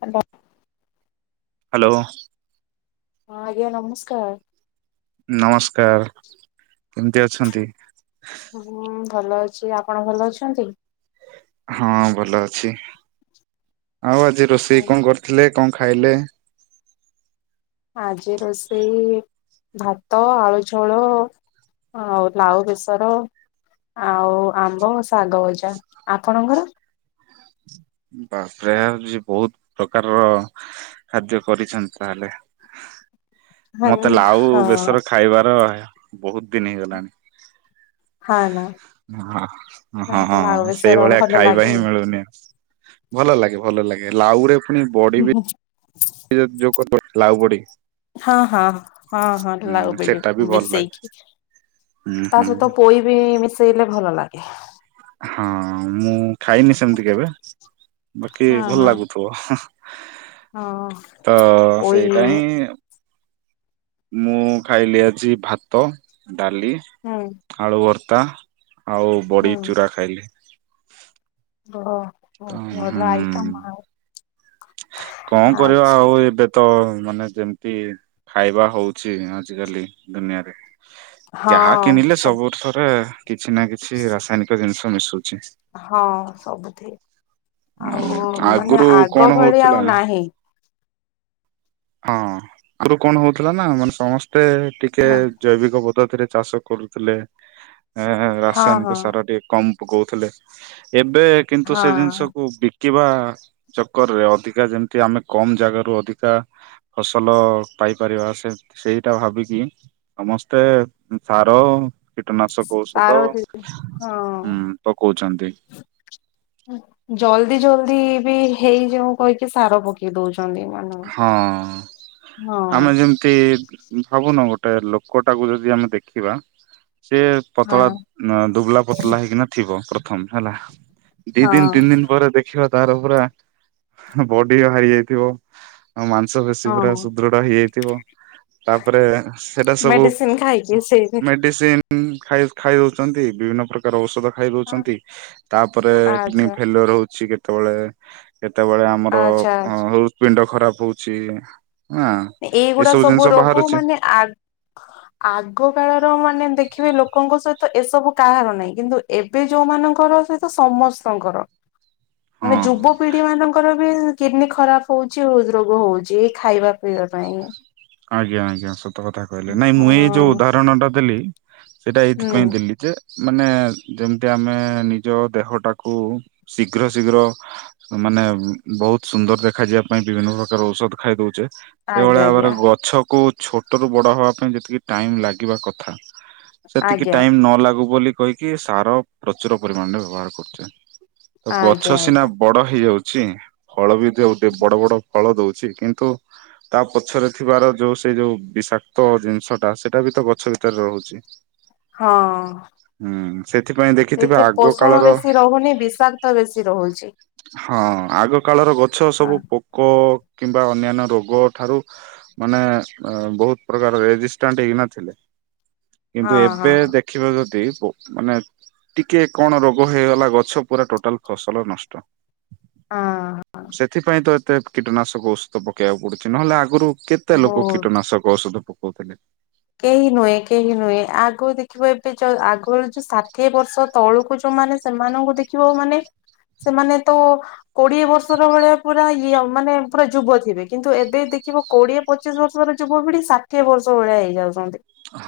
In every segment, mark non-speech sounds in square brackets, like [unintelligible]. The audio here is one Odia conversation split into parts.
ହେଲୋ। ହ୍ୟାଲୋ। ହଁ ଆଜ୍ଞା ନମସ୍କାର। ନମସ୍କାର, କେମତି ଅଛନ୍ତି? ହୁଁ ଭଲ ଅଛି, ଆପଣ ଭଲ ଅଛନ୍ତି? ହଁ ଭଲ ଅଛି। ଆଉ ଆଜି ରୋଷେଇ କଣ କରିଥିଲେ କଣ ଖାଇଲେ? ଆଜି ରୋଷେଇ ଭାତ ଆଳୁ ଝୋଳ ଆଉ ଲାଉ ବେସର। ଆଉ ଆମ୍ବ, ଶାଗ ଭଜା। ଆପଣଙ୍କର? ବାପରେ ବହୁତ ପ୍ରକାରର ଖାଦ୍ୟ କରିଛନ୍ତି ତାହେଲେ। [unintelligible] ହଁ ମତେ ଲାଉ ବେସର ଖାଇବାର ବହୁତ ଦିନ ହେଇଗଲାଣି। ହଁ ନା ହଁ ହଁ ଲାଉ ବେସର ସେଇଭଳିଆ ଭଲ ଖାଇବା ଲାଗେ। ହିଁ ମିଳୁନି। ଭଲ ଲାଗେ ଭଲ ଲାଗେ ଲାଉ ରେ ପୁଣି ବଡି ବି ଏ ଯୋଉ [unintelligible] ଲାଉଵଡି। ହଁ ହଁ ହଁ ହଁ ଲାଉ ଵଡି ସେଟା ବି ଭଲ ଲାଗେ ମିଶେଇକି ହୁଁ ତା ସହିତ ହୁଁ। ପୋଇ ବି ମିଶେଇଲେ ଭଲ ଲାଗେ। ହଁ ମୁଁ ଖାଇନି ସେମିତି କେବେ ବାକି ହଁ ହଁ ଭଲ ଲାଗୁଥିବ? ହଁ ତ ପୋଇ ସେଇଟା ହିଁ ମୁଁ ଖାଇଲି ଆଜି ଭାତ, ଡାଲି, ହୁଁ ଆଳୁ ଭର୍ତ ତା ଆଉ ବଡ଼ି ଚୁରା ଖାଇଲି। ତ ଓ ଭଲ ଆଇଟମ୍ ଆଉ। କଁ କରିବା ଆଚ୍ଛା। ଆଉ ଏବେ ତ ମାନେ ଯେମିତି ଖାଇବା ହଉଛି ଆଜିକାଲି ଦୁନିଆରେ। ଯାହା କିଣିଲେ ସବୁ ଥରେ କିଛି ନା କିଛି ରାସାୟନିକ ଜିନିଷ ମିଶୁ ହଁ ସବୁଠି। ଆଉ ହୁଁ ମାନେ ଆଗରୁ କଣ ଆଗ ଭଳି ହଉଥିଲା ଆଉ ନାହିଁ। ହଁ ଆଗରୁ କଣ ହଉଥିଲା ନା ମାନେ ସମସ୍ତେ ଟିକେ ହଁ ଜୈବିକ ପ ପଦ୍ଧତିରେ ଚାଷ କରୁଥିଲେ ଏ ହଁ ହଁ ରାସାୟନିକ ସାର ଟିକେ କମ ପକଉଥିଲେ। ଏବେ କିନ୍ତୁ ସେ ହଁ ଜିନିଷକୁ ବି କିିବା ଚକରରେ ଅଧିକା ଯେମିତି ଆମେ କମ ଜାଗାରୁ ଅଧିକା ଫସଲ ପାଇପାରିବା ସେ ସେଇଟା ଭାବିକି ସମସ୍ତେ ସାର କୀଟନାଶକ ଔଷଧ ସାର ଦି ହଁ ଉଁ ପକଉଛନ୍ତି। ଜଲଦି ଜଲଦି ବି ହେଇଯାଉ କହିକି ସାର ପକେଇ ଦଉଛନ୍ତି। ମାନ ହଁ ହଁ ଆମେ ଯେମିତି ଭାବୁନୁ ଗୋଟେ ଲୋକଟାକୁ ଯଦି ଆମେ ଦେଖିବା ତା ସେ ପତଳା ହଁ ଦୁବଲା ପତଳା ହେଇକିନା ଥିବ ପ୍ରଥମ ହେଲା। ଦି ହଁ ଦିନ ତିନି ଦିନ ପରେ ଦେଖିବା ତାର ପୁରା ବଡି ବାହାରି ଯାଇଥିବ। ଆଉ ମାଂସପେଶୀ ହଁ ପୁରା ସୁଦୃଢ ହେଇଯାଇଥିବ। ତାପରେ ସେଇଟା ସବୁ ମେଡିସିନ ଖାଇକି ସେଇ ମେଡିସିନ ହୁଁ ଖାଇ ଖାଇଦଉଛନ୍ତି ବିଭିନ୍ନ ପ୍ରକାର ଔଷଧ ଖାଇ ଦଉଛନ୍ତି ତାପରେ କିଡନୀ ଆଚ୍ଛା ଫେଲିଓର ହଉଛି କେତେବେଳେ କେତେବେଳେ ଆମର ଆଚ୍ଛା ଅ ହୃଦପିଣ୍ଡ ଖରାପ ହଉଛି। ହଁ। ଏଇଗୁଡା ଏସବୁ ସବୁ ଜିନିଷ ରୋଗକୁ ବାହାରୁଛି ମାନେ ଆ ଆଗ କାଳର ମାନେ ଦେଖିବେ ଲୋକ ଲୋକଙ୍କ ସହିତ ଏସବୁ କାହାର ନାହିଁ କିନ୍ତୁ ଏବେ ଯୋଉମାନଙ୍କର ସହିତ ସମସ୍ତଙ୍କର। ହଁ। ମାନେ ଯୁବପିଢି ମାନଙ୍କର ବି କିଡନୀ ଖରାପ ହଉଛି ହୃଦ ରୋଗ ହଉଛି ଖାଇବା ପିଇବା ପାଇଁ। ଆଜ୍ଞା ଆଜ୍ଞା ସତ କଥା କହିଲେ ନାଇଁ ମୁଁ ଏଇ ଯୋଉ ହଁ ଉଦାହରଣ ଟା ଦେଲି ସେଇଟା ହୁଁ ଏଇଥିପାଇଁ ଦେଲି ଯେ ମାନେ ଯେମିତି ଆମେ ନିଜ ଦେହଟାକୁ ଶୀଘ୍ର ଶୀଘ୍ର ମାନେ ବହୁତ ସୁନ୍ଦର ଦେଖାଯିବା ପାଇଁ ବିଭିନ୍ନ ପ୍ରକାର ଔଷଧ ଖାଇ ଦଉଛେ ଆଜ୍ଞା ସେଭଳିଆ ଆମର ଆଜ୍ଞା ଗଛ କୁ ଛୋଟ ରୁ ବଡ ହବା ପାଇଁ ଯେତିକି ଟାଇମ ଲାଗିବା କଥା ସେତିକି ଆଜ୍ଞା ଟାଇମ ନ ଲାଗୁ ବୋଲି କହିକି ସାର ପ୍ରଚୁର ପରିମାଣରେ ବ୍ୟବହାର କରୁଛନ୍ତି। ତ ଆଜ୍ଞା ଗଛ ସିନା ଆଜ୍ଞା। ବଡ ହେଇଯାଉଛି ଫଳ ବି ଦଉ ଟେ ବଡ ବଡ ଫଳ ଦୋଉଛି କିନ୍ତୁ ତା ପଛରେ ଥିବାର ଯୋଉ ସେଇ ଯୋଉ ବିଷାକ୍ତ ଜିନିଷଟା ସେଇଟା ବି ତ ଗଛ ଭିତରେ ରହୁଛି ହଁଅ। ହୁଁ ସେଥିପାଇଁ ଦେଖିଥିବେ ଏଥିରେ ଆଗ ପୋଷଣ କାଳର ବେଶି ରହୁନି ବିଷାକ୍ତ ବେଶୀ ରହୁଛି। ହଁ ଆଗ କାଳର ଗଛ ସବୁ ହଁ ପୋକ କିମ୍ ବା ଅନ୍ୟାନ୍ୟ ରୋଗ ଠାରୁ ମାନେ ବହୁତ ପ୍ରକାର ରେଜିଷ୍ଟାଣ୍ଟ ହେଇନଥିଲେ ହଁ କିନ୍ତୁ ହଁ। ଏବେ ଦେଖିବା ଯଦି ମାନେ ଟିକେ କଣ ରୋଗ ହେଇଗଲା ଗଛ ପୁରା ଟୋଟାଲ ଫସଲ ନଷ୍ଟ। ହଁ [inaudible] ସେଥିପାଇଁ ତ ଏତେ କୀଟନାଶକ ଔଷଧ ପକେଇବାକୁ ପଡୁଛି। ନହେଲେ ଆଗରୁ କେତେ ଲୋକ ବହୁତ କୀଟନାଶକ ଔଷଧ ପକଉଥିଲେ। କେହି ନୁହେଁ କେହି ନୁହେଁ ଆଗ ଦେଖିବ ଏବେ ଯୋଉ ଆଗରୁ ଷାଠିଏ ବର୍ଷ ତଳକୁ ଯୋଉମାନେ ସେମାନଙ୍କୁ ଦେଖିବ ମାନେ ସେମାନେ ତ କୋଡିଏ ବର୍ଷର ଭଳିଆ ପୁରା ୟଅ ମାନେ ପୁରା ଯୁବ ଥିବେ କିନ୍ତୁ ଏବେ ଦେ ଦେଖିବ କୋଡିଏ ପଚିଶ ବର୍ଷ ର ଯୁବ ପିଡ଼ି ଷାଠିଏ ବର୍ଷ ଭଳିଆ ହେଇ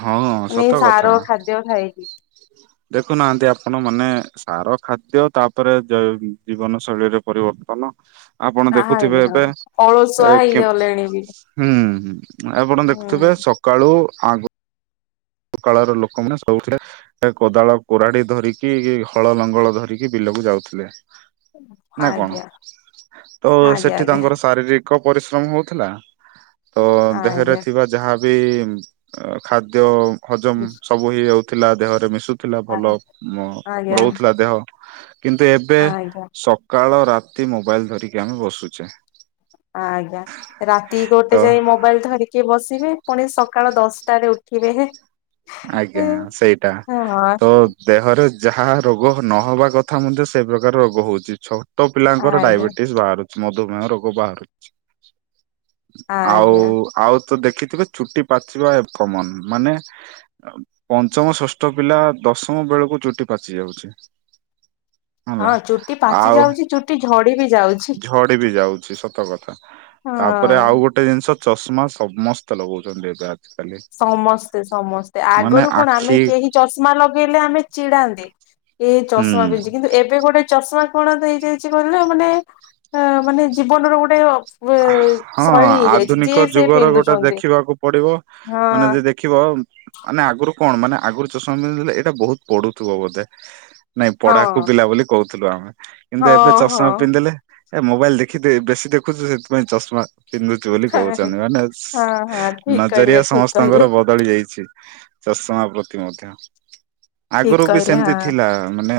ହଁ ନି ସତ କଥା। ସାର ଖାଦ୍ୟ ଖଇକି ଦେଖୁନାହାନ୍ତି ଆପଣ ମାନେ ସାର ଖାଦ୍ୟ ତାପରେ ଜୀବନ ଶୈଳୀରେ ପରିବର୍ତ୍ତନ। କନ ଆପଣ ଦେଖୁଥିବେ ଆଜ୍ଞା ହଁ ଏବେ ଅଳସୁଆ ଏ କେ ହେଇଗଲେଣି ବି। ହୁଁ। ଆପଣ ଦେଖୁଥିବେ ହୁଁ ସକାଳୁ ଆଗ କାଳର ଲୋକମାନୋନେ ସବୁଉଠିଲେ। କୋଦାଳ କୁରାଢ଼ୀ ଧରିକି ହଳ ଲଙ୍ଗଳ ଧରିକି ବିଲକୁ ଯାଉଥିଲେ। [inaudible] ନା କଣ ଆଜ୍ଞା [inaudible] ତ ଆଜ୍ଞା ସେଠି ଆଜ୍ଞା ତାଙ୍କର ଶାରୀରି ପରିଶ୍ରମ ହଉଥିଲା [inaudible] ତ ଦେହରେ ଆଜ୍ଞା ଥିବା ଯାହା ବି ଖାଦ୍ୟ ହଜମ ସବୁ ହି ଯାଉଥିଲା ଦେହରେ ମିଶୁ ଥିଲା ଭଲ ଆଜ୍ଞା ରହୁଥିଲା ଦେହ କିନ୍ତୁ ଏବେ ଆଜ୍ଞା ସକାଳ ପ୍ରାପ୍ତି ମୋବାଇଲ ଧରିକି ଆମେ ବସୁଛେ। ଆଜ୍ଞା ରାତି ତ ଗୋଟେ ଯାଇ ମୋବାଇଲ ଧରିକି ବସ ତେଣି ପୁଣି ସକାଳ ଦଶଟାରେ ଉଠିବେ ହେଁ। ଆଜ୍ଞା ସେଇଟା ତ ଦେହରେ ଯାହା ରୋଗ ନହବା କଥା ମଧ୍ୟ ସେ ପ୍ରକାର ରୋଗ ହଉଛି ଛୋଟ ପିଲାଙ୍କର ଆଜ୍ଞା ଡାଇବେଟିସ୍ ବାହାରୁଛି। ମଧୁମେହ ରୋଗ ବାହାରୁଛି [inaudible] ଆଉ ଆଜ୍ଞା ଆଉ ତ ଦେଖିଥିବେ ଚୁଟି ପାଚିବା କମନ ମାନେ ପଞ୍ଚମ ଷଷ୍ଠ ପିଲା ଦଶମ ବେଳକୁ ଚୁଟି ପାଚି ଯାଉଛି। [inaudible] ହେଲା ହଁ ଚୁଟି ପାଚି ଆଉ ଯାଉଛି ଚୁଟି ଝଡି ବି ଯାଉଛି [inaudible] ଝଡି ବି ଯାଉଛି ସତ କଥା। ତାପରେ ହଁ। ଆଉ ଗୋଟେ ଜିନିଷ ଚଷମା ସମସ୍ତେ ଲଗଉଛନ୍ତି ଏବେ। ଆଜିକାଲି ସମସ୍ତେ ସମସ୍ତେ ମାନେ ଆଗରୁ କଣ ଆମେ ଆଖି କେହି ଚଷମା ଲ ଲେ ଆମେ ଚିଡାନ୍ତି ଏ ହୁଁ ଚଷମା ପିନ୍ଧି କିନ୍ତୁ ଏବେ ଗୋଟେ ଚଷମା କଣ ଦେଇ ଯାଇଛି କହିଲେ ମାନେ ଅ ମାନେ ଜୀବନର ଗୋଟେ ଅ ହଁ ଆଧୁନିକ ସେ ଯୁଗରେ ଗୋଟେ ପିନ୍ଧୁଛନ୍ତି ଦେଖିବାକୁ ପଡିବ। ହଁ ମାନେ ଯେ ଦେଖିବ। ମାନେ ଆଗରୁ କଣ ମାନେ ଆଗରୁ ଚଷମା ପିନ୍ଧୁଥିଲେ ଏଇଟା ବହୁତ ପଡୁଥିବ ବୋଧେ। ନାଇଁ ହଁ। ପଢାକୁ ପିଲା ବୋଲି କହୁଥିଲୁ ଆମେ କିନ୍ତୁ ହଁ ଏବେ ହଁ ଚଷମା ପିନ୍ଧିଲେ ଏ ମୋବାଇଲ ଦେଖି ବେଶୀ ଦେଖୁଛୁ ସେଥିପାଇଁ ଚଷମା ପିନ୍ଧୁଛିୁ ବୋଲି କହୁଛନ୍ତି। ହଁ ମାନେ ହଁ ଠିକ କହିଲେ ନଜରିଆ ଠିକ କହିଲେ। ସମସ୍ତଙ୍କର ବଦଳି ଯାଇଛି। ଚଷମା ପ୍ରତି ମଧ୍ୟ ଠିକ ଆଗରୁ ବି କହିଲେ ସେମିତି ହଁ ଥିଲା ମାନେ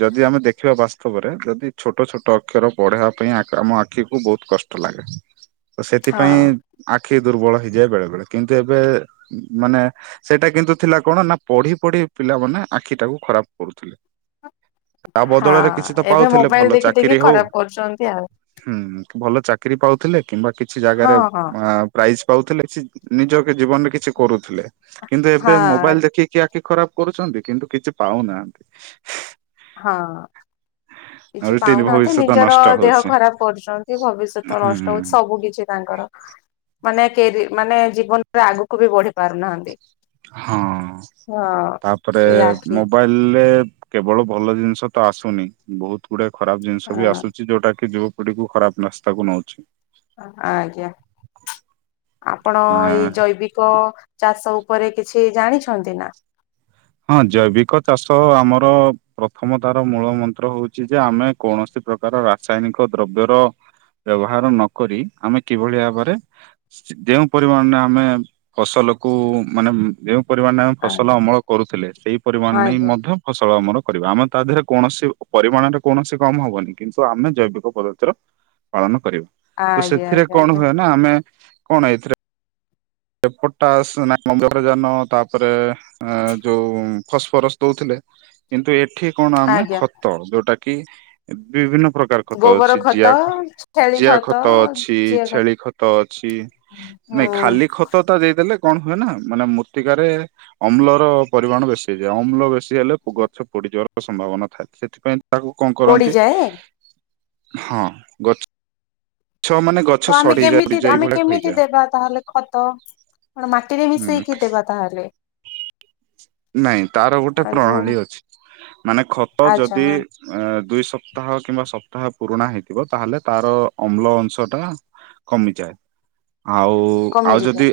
ଯଦି ଆମେ ଦେଖିବା ବା ଉତ୍ସବରେ ଯଦି ଛୋଟ ଛୋଟ ଅକ୍ଷର ପଢେଇବା ପାଇଁ ଆମ ଆଖିକୁ ବହୁତ କଷ୍ଟ ଲାଗେ। ତ ସେଥିପାଇଁ ହଁ ଆ ଖି ଦୁର୍ବଳ ହେଇଯାଏ ବେଳେ ବେଳେ କିନ୍ତୁ ଏବେ ମାନେ ସେଇଟା କିନ୍ତୁ ଥିଲା କଣ ନା ପଢି ପଢି ପିଲାମାନେ ଆଖି ଟାକୁ ଖରାପ କରୁଥିଲେ। ହ [unintelligible] ତା ବଦଳରେ କିଛି ତ ପାଉଥିଲେ ଭଲ ଦେଖି ଦେଖି ଚାକିରି ହଉ ଖରାପ କରୁଛନ୍ତି ଆଉ ହୁଁ ଭଲ ଚାକିରି ପାଉଥିଲେ କିମ୍ବା କିଛି ହଁ ଜାଗାରେ ହଁ ଆ ପ୍ରାଇଜ ପାଉଥିଲେ କି ନିଜ ଜୀବନରେ କିଛି କରୁଥିଲେ କିନ୍ତୁ ଏବେ ହଁ। ମୋବାଇଲ ଦେଖିକି ଆଖୀ ଖରାପ କରୁଛନ୍ତି କିନ୍ତୁ କିଛି ପାଉନାହାନ୍ତି ହଁ ଆଉ କିଛି ପାଉନାହାନ୍ତି ଭବିଷ୍ୟତ ନିଜର ନଷ୍ଟ ଦେହ ହଉଛି ଖରାପ କରୁଛନ୍ତି। ସେ ଭବିଷ୍ୟତ ହୁଁ ନଷ୍ଟ ହଉଛି ସବୁ କିଛି ତାଙ୍କର ମାନେ କେ ରେ ମାନେ ଜୀବନରେ ଆଗକୁ ବି ବଢି ପାରୁନାହାନ୍ତି। ହଁ ହଁ। ତାପରେ ସେଇ ଆଖି ମୋବାଇଲେ କେବଳ ଭଲ ଜିନିଷ ତ ଆସୁନି ବହୁତ ଗୁଡା ଖରାପ ଜିନିଷ ବି ହଁ ଆସୁଛି ଯୋଉଟା କି ଯୋଉ ଗଟିକୁ ଖରାପ ରାସ୍ତାକୁ ନଉଛି ଆଜ୍ଞା ଆପଣ ଏଇ ଜୈବିକ ଚାଷ ଉ ପରେ କିଛି ଜାଣିଛନ୍ତି ନା ହଁ ଜୈବିକ ଚାଷ ଆମର ପ୍ରଥମ ତାର ମୂଳ ମନ୍ତ୍ର ହଉଛି ଯେ ଆମେ କୌଣସି ପ୍ରକାର ରାସାୟନିକ ଦ୍ରବ୍ୟର ବ୍ୟବହାର ନ କରି ଆମେ କିଭଳି ଭାବରେ ଯେଉଁ ପରିମାଣରେ ଆମେ ଫସଲ କୁ ମାନେ ଯେଉ ପରିଣରେ ଆମେ ଫସଲ ଆଜ୍ଞା ଅମଳ କରୁଥିଲେ ସେଇ ପରିମାଣରେ ଆଜ୍ଞା ମଧ୍ୟ ଫସ ଫଳ ଆମର କରିବା ଆମେ ତା ଦେହରେ କୌଣସି ପରିମାଣରେ କୌଣସି କମ ହବନି କିନ୍ତୁ ଆମେ ଜୈବିକ ପଦ୍ଧତିର ପାଳନ କରିବୁ ତ ଆଜ୍ଞା ସେଥିରେ ଆଜ୍ଞା ଆଜ୍ଞା କଣ ହୁଏ ନା ଆମେ କଣ ଏଥିରେ ଫଟାସ ନା ଅମ୍ଳଜାନ ତାପରେ ଏଁ ଯୋଉ ଫସଫରସ ଦଉଥିଲେ। କିନ୍ତୁ ଏଠି କଣ ଆମେ ଆଜ୍ଞା ଖତ ଯୋଉଟା କି ବିଭିନ୍ନ ସବୁପ୍ରକାର ଖତ ଗୋବର ଅଛି ଖତ ଜିଆଖ ଜିଆ ଖତ ଅଛି ଯିଏ ଛେଳି ଖତ ଅଛି। ନାଇଁ ହୁଁ ଖାଲି ଖତ ତ [unintelligible] ଦେଲେ କଣ ହୁଏନା ମାନେ ମୃତ୍ତିକାରେ ଅମ୍ଳର ପରିମାଣ ବେଶୀ ହେଇଯାଏ ଅମ୍ଳ ବେଶୀ ହେଲେ ଗଛ ପୋଡିଯିବାର ସମ୍ଭାବନା ଥାଏ ସେଥିପାଇଁ ତାକୁ କଣ କରନ୍ତି। ପୋଡିଯାଏ ହଁ ଗଛ ମାନେ ଗଛ ତ ଆମେ ସଢିଯାଏ କେମିତି ଆମେ ଏଇଭଳିଆ କେମିତି ହେଇଯାଏ ଦେବା ତାହେଲେ ଖତ କଣ ମା ଟିକେ ହୁଁ ମିସେଇକି ଦେବା ତାହାଲେ ନାଇଁ ତାର ଗୋଟେ ପ୍ରଣାଳୀ ଅଛି ମାନେ ଖତ ଆଚ୍ଛା ଯଦି ହଁ ଅ ଦୁଇ ସପ୍ତାହ କିମ୍ବା ସପ୍ତାହ ପୁରୁଣା ହେଇଥିବ ତାହେଲେ ତାର ଅମ୍ଳ ଅଂଶଟା କମିଯାଏ। ଆଉ ଆଉ କମିଯିବ ଯଦି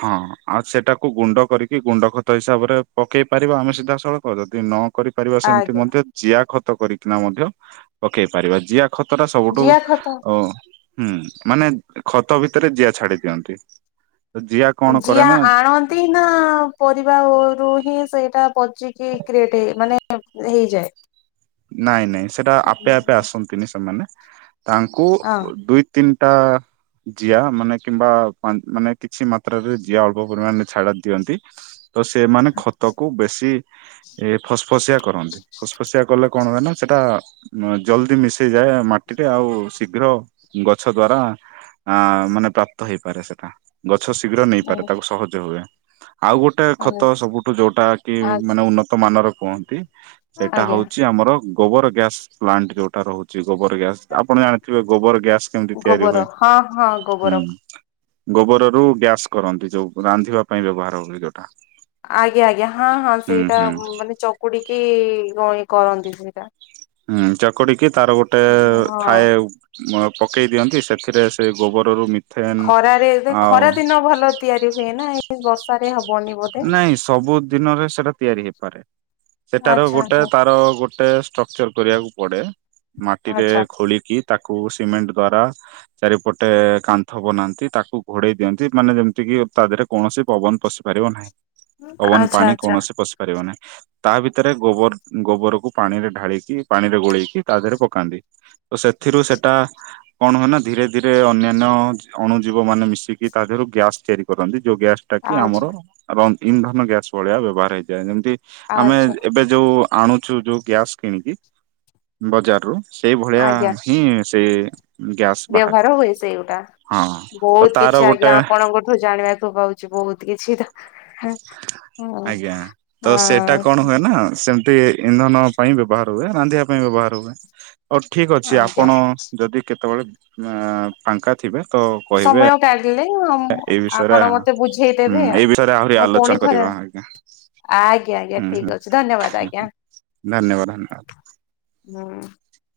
ହଁ ଆଉ ସେଟାକୁ ଗୁଣ୍ଡ କରିକି ଗୁଣ୍ଡ ଖତ ହିସାବରେ ପକେଇ ପାରିବା ଆମେ ସିଧାସଳଖ ଯଦି ନ କରିପାରିବା ସେମିତି ଆଜ୍ଞା ମଧ୍ୟ ଜିଆ ଖତ ଖତ କରିକିନା ମଧ୍ୟ ପକେଇ ପାରିବା ଜିଆ ଖତ ଟା ସବୁଠୁ ଜିଆ ଖତ ଅ ହୁଁ ମାନେ ଖତ ଭିତରେ ଜିଆ ଛାଡି ଦିଅନ୍ତି ଜିଆ କଣ କରେ ଯିଆ ନା ଆଣନ୍ତି ନା ପରିବା ଆଉ ରୁ ହିଁ ସେଇଟା ପଚିକି କ୍ରୀଏଟ ମାନେ ଏ ହେଇଯାଏ। ନାଇଁ ନାଇଁ ସେଟା ଆପେ ଆପେ ଆସନ୍ତିନି ସେମାନେ ତାଙ୍କୁ ଦୁଇ ତିନିଟା ଜିଆ ମାନେ କିମ୍ବା ମାନେ କିଛି ମାତ୍ରାରେ ଜିଆ ଅଳ୍ପ ପରିମାଣରେ ଛାଡ ଦିଅନ୍ତି। ତ ସେମାନେ ଖତକୁ ବେଶୀ ଏ ଫସଫସିଆ କରନ୍ତି ଫସଫସିଆ କଲେ କଣ ହୁଏ ନା ସେଟା ଜଲଦି ମିଶି ଯାଏ ମାଟିରେ ଆଉ ଶୀଘ୍ର ଗଛ ଦ୍ଵାରା ଆ ମାନେ ପ୍ରାପ୍ତ ହେଇପାରେ ସେଟା ଗଛ ଶୀଘ୍ର ନେଇପାରେ ତାକୁ ସହଜ ହୁଏ। ଆଉ ଗୋଟେ ହଁ ଖତ ସବୁଠୁ ଯୋଉଟା କି ମାନେ ଉନ୍ନତ ମାନର କୁହନ୍ତି ସେଇଟା ଆଜ୍ଞା ହଉ ଆମର ଗୋବର ଗ୍ୟାସ ପ୍ଲାଣ୍ଟ ଯୋଉଟା ରହୁଚି ଗୋବର ଗ୍ୟାସ ଆପଣ ଜାଣିଥିବେ ଗୋବର ଗ୍ୟାସ୍। କେମତି ତିଆରି ଗୋବର ହୁଏ ହଁ ହଁ ଗୋବର ହୁଁ। ଗୋବର ରୁ ଗ୍ୟାସ୍ କରନ୍ତି ଯୋଉ ରାନ୍ଧିବା ପାଇଁ ବ୍ୟବହାର ହୁଏ ଯୋଉଟା। ଆଜ୍ଞା ଆଜ୍ଞା ହଁ ହଁ ହୁଁ ସେଇଟା ହୁଁ ମାନେ ଚକୁଡିକିଇ ଗ୍ କରନ୍ତି ସେଇଟା। ହୁଁ ଚକଡିକି ତାର ଗୋଟେ ହଁ ଥାଏ ମ୍ ପକେଇ ଦିଅନ୍ତି ସେଥିରେ ସେ ଗୋବରରୁ ମି ଖରାରେ ଦେ-ଖରା ଦିନ ଭଲ ତିଆରି ହୁଏ ନାଁ ଏଇ ବର୍ଷାରେ ହବ। ନାଇଁ ସବୁ ଦିନରେ ସେଟା ତିଆରି ହେଇପାରେ ସେଟାର ଆଚ୍ଛା ଗୋଟେ ଆଚ୍ଛା ତାର ଗୋ ଗୋଟେ ଷ୍ଟ୍ରକ୍ଚର କରିବାକୁ ପଡେ ମାଟିରେ ଆଚ୍ଛା ଖୋଳିକି। ତାକୁ ସିମେଣ୍ଟ ଦ୍ଵାରା ଚାରିପଟେ କାନ୍ଥ ବନାନ୍ତି ତାକୁ ଘୋଡେଇ ଦିଅନ୍ତି ମାନେ ଯେମୀତି ୟୁପ୍ ତା ଦେହରେ କୌଣସି ପବନ ପଶି ପାରିବ ନାହିଁ ପବନ ଆଚ୍ଛା ପାଣି ଆଚ୍ଛା। କୌଣସି ପଶି ପାରିବ ନାହିଁ। ତା ଭିତରେ ଗୋବର ଗୋବରକୁ ପାଣିରେ ଢାଳିକି ପାଣି ରେ ଗୋଳେଇକି ତା ଥିରେ ପକାନ୍ତି। ତ ସେଥିରୁ ସେଟା କଣ ହୁଏ ନା ଧୀରେ ଧୀରେ ଅନ୍ୟାନ୍ୟ ଅଣୁ ଜୀବ ମାନେ ମିଶିକି ତା ଦେ ରୁଗ୍ୟାସ୍ ତିଆରି କରନ୍ତି ଯୋଉ ଗ୍ୟାସ ଟା କି ଆଚ୍ଛା ଆମର ରନ୍-ଇନ୍ଧନ ଗ୍ୟାସ ଭଳିଆ ବ୍ୟବହାର ହେଇଯାଏ ଯେମତି। ଆମେ ଆଚ୍ଛା ଏବେ ଯୋଉ ଆଣୁଚୁ ଯୋଉ ଗ୍ୟାସ କିଣିକି ବଜାର ରୁ। ସେଇ ଭଳିଆ ଆଜ୍ଞା ହିଁ ସେଏ। ବ୍ୟବହାର ହୁଏ ସେଗୁଟା ହଁ ତ ବହୁତ ତାର କିଛି ଗୋଟେ ଆଜ୍ଞା ଆପଣଙ୍କଠୁ ଜାଣିବାକୁୁ ପାଉ ଚି ବହୁତ କିଛି ତ [unintelligible] ଆଜ୍ଞା ତ ସେଟା ହଁ କଣ ହୁଏ ନାଁ ସେମତି ଇନ୍ଧନ ପାଇଁ ବ୍ୟବହାର। ହୁଏ ରାନ୍ଧିବା ପାଇଁ ବ୍ୟବହାର ହୁଏ। ହଉ ଠିକ ଅଛି ଆଜ୍ଞା ଆପଣ ଯଦି କେତେବେଳେ ମୁଁ ଫାଙ୍କା ଥିବେ। ତ କହିବେ ସମୟ କାଢିଲେ ହଁ ଏଇ ବିଷୟରେ ଆପଣ ମତେ ହୁଁ ବୁଝେଇଦେବେ ଏଇ ବିଷୟରେ ଆହୁରି ଆ ଆଲୋଚନା ପୁଣି ଥରେ କରିବା ଆ ଆଜ୍ଞା। ଆଜ୍ଞା ଆଜ୍ଞା ହୁଁ ହୁଁ ଠିକ ଅଛି ଧନ୍ୟବାଦ ଆଜ୍ଞା। ଧନ୍ୟବାଦ ଧନ୍ୟବାଦ। ହୁ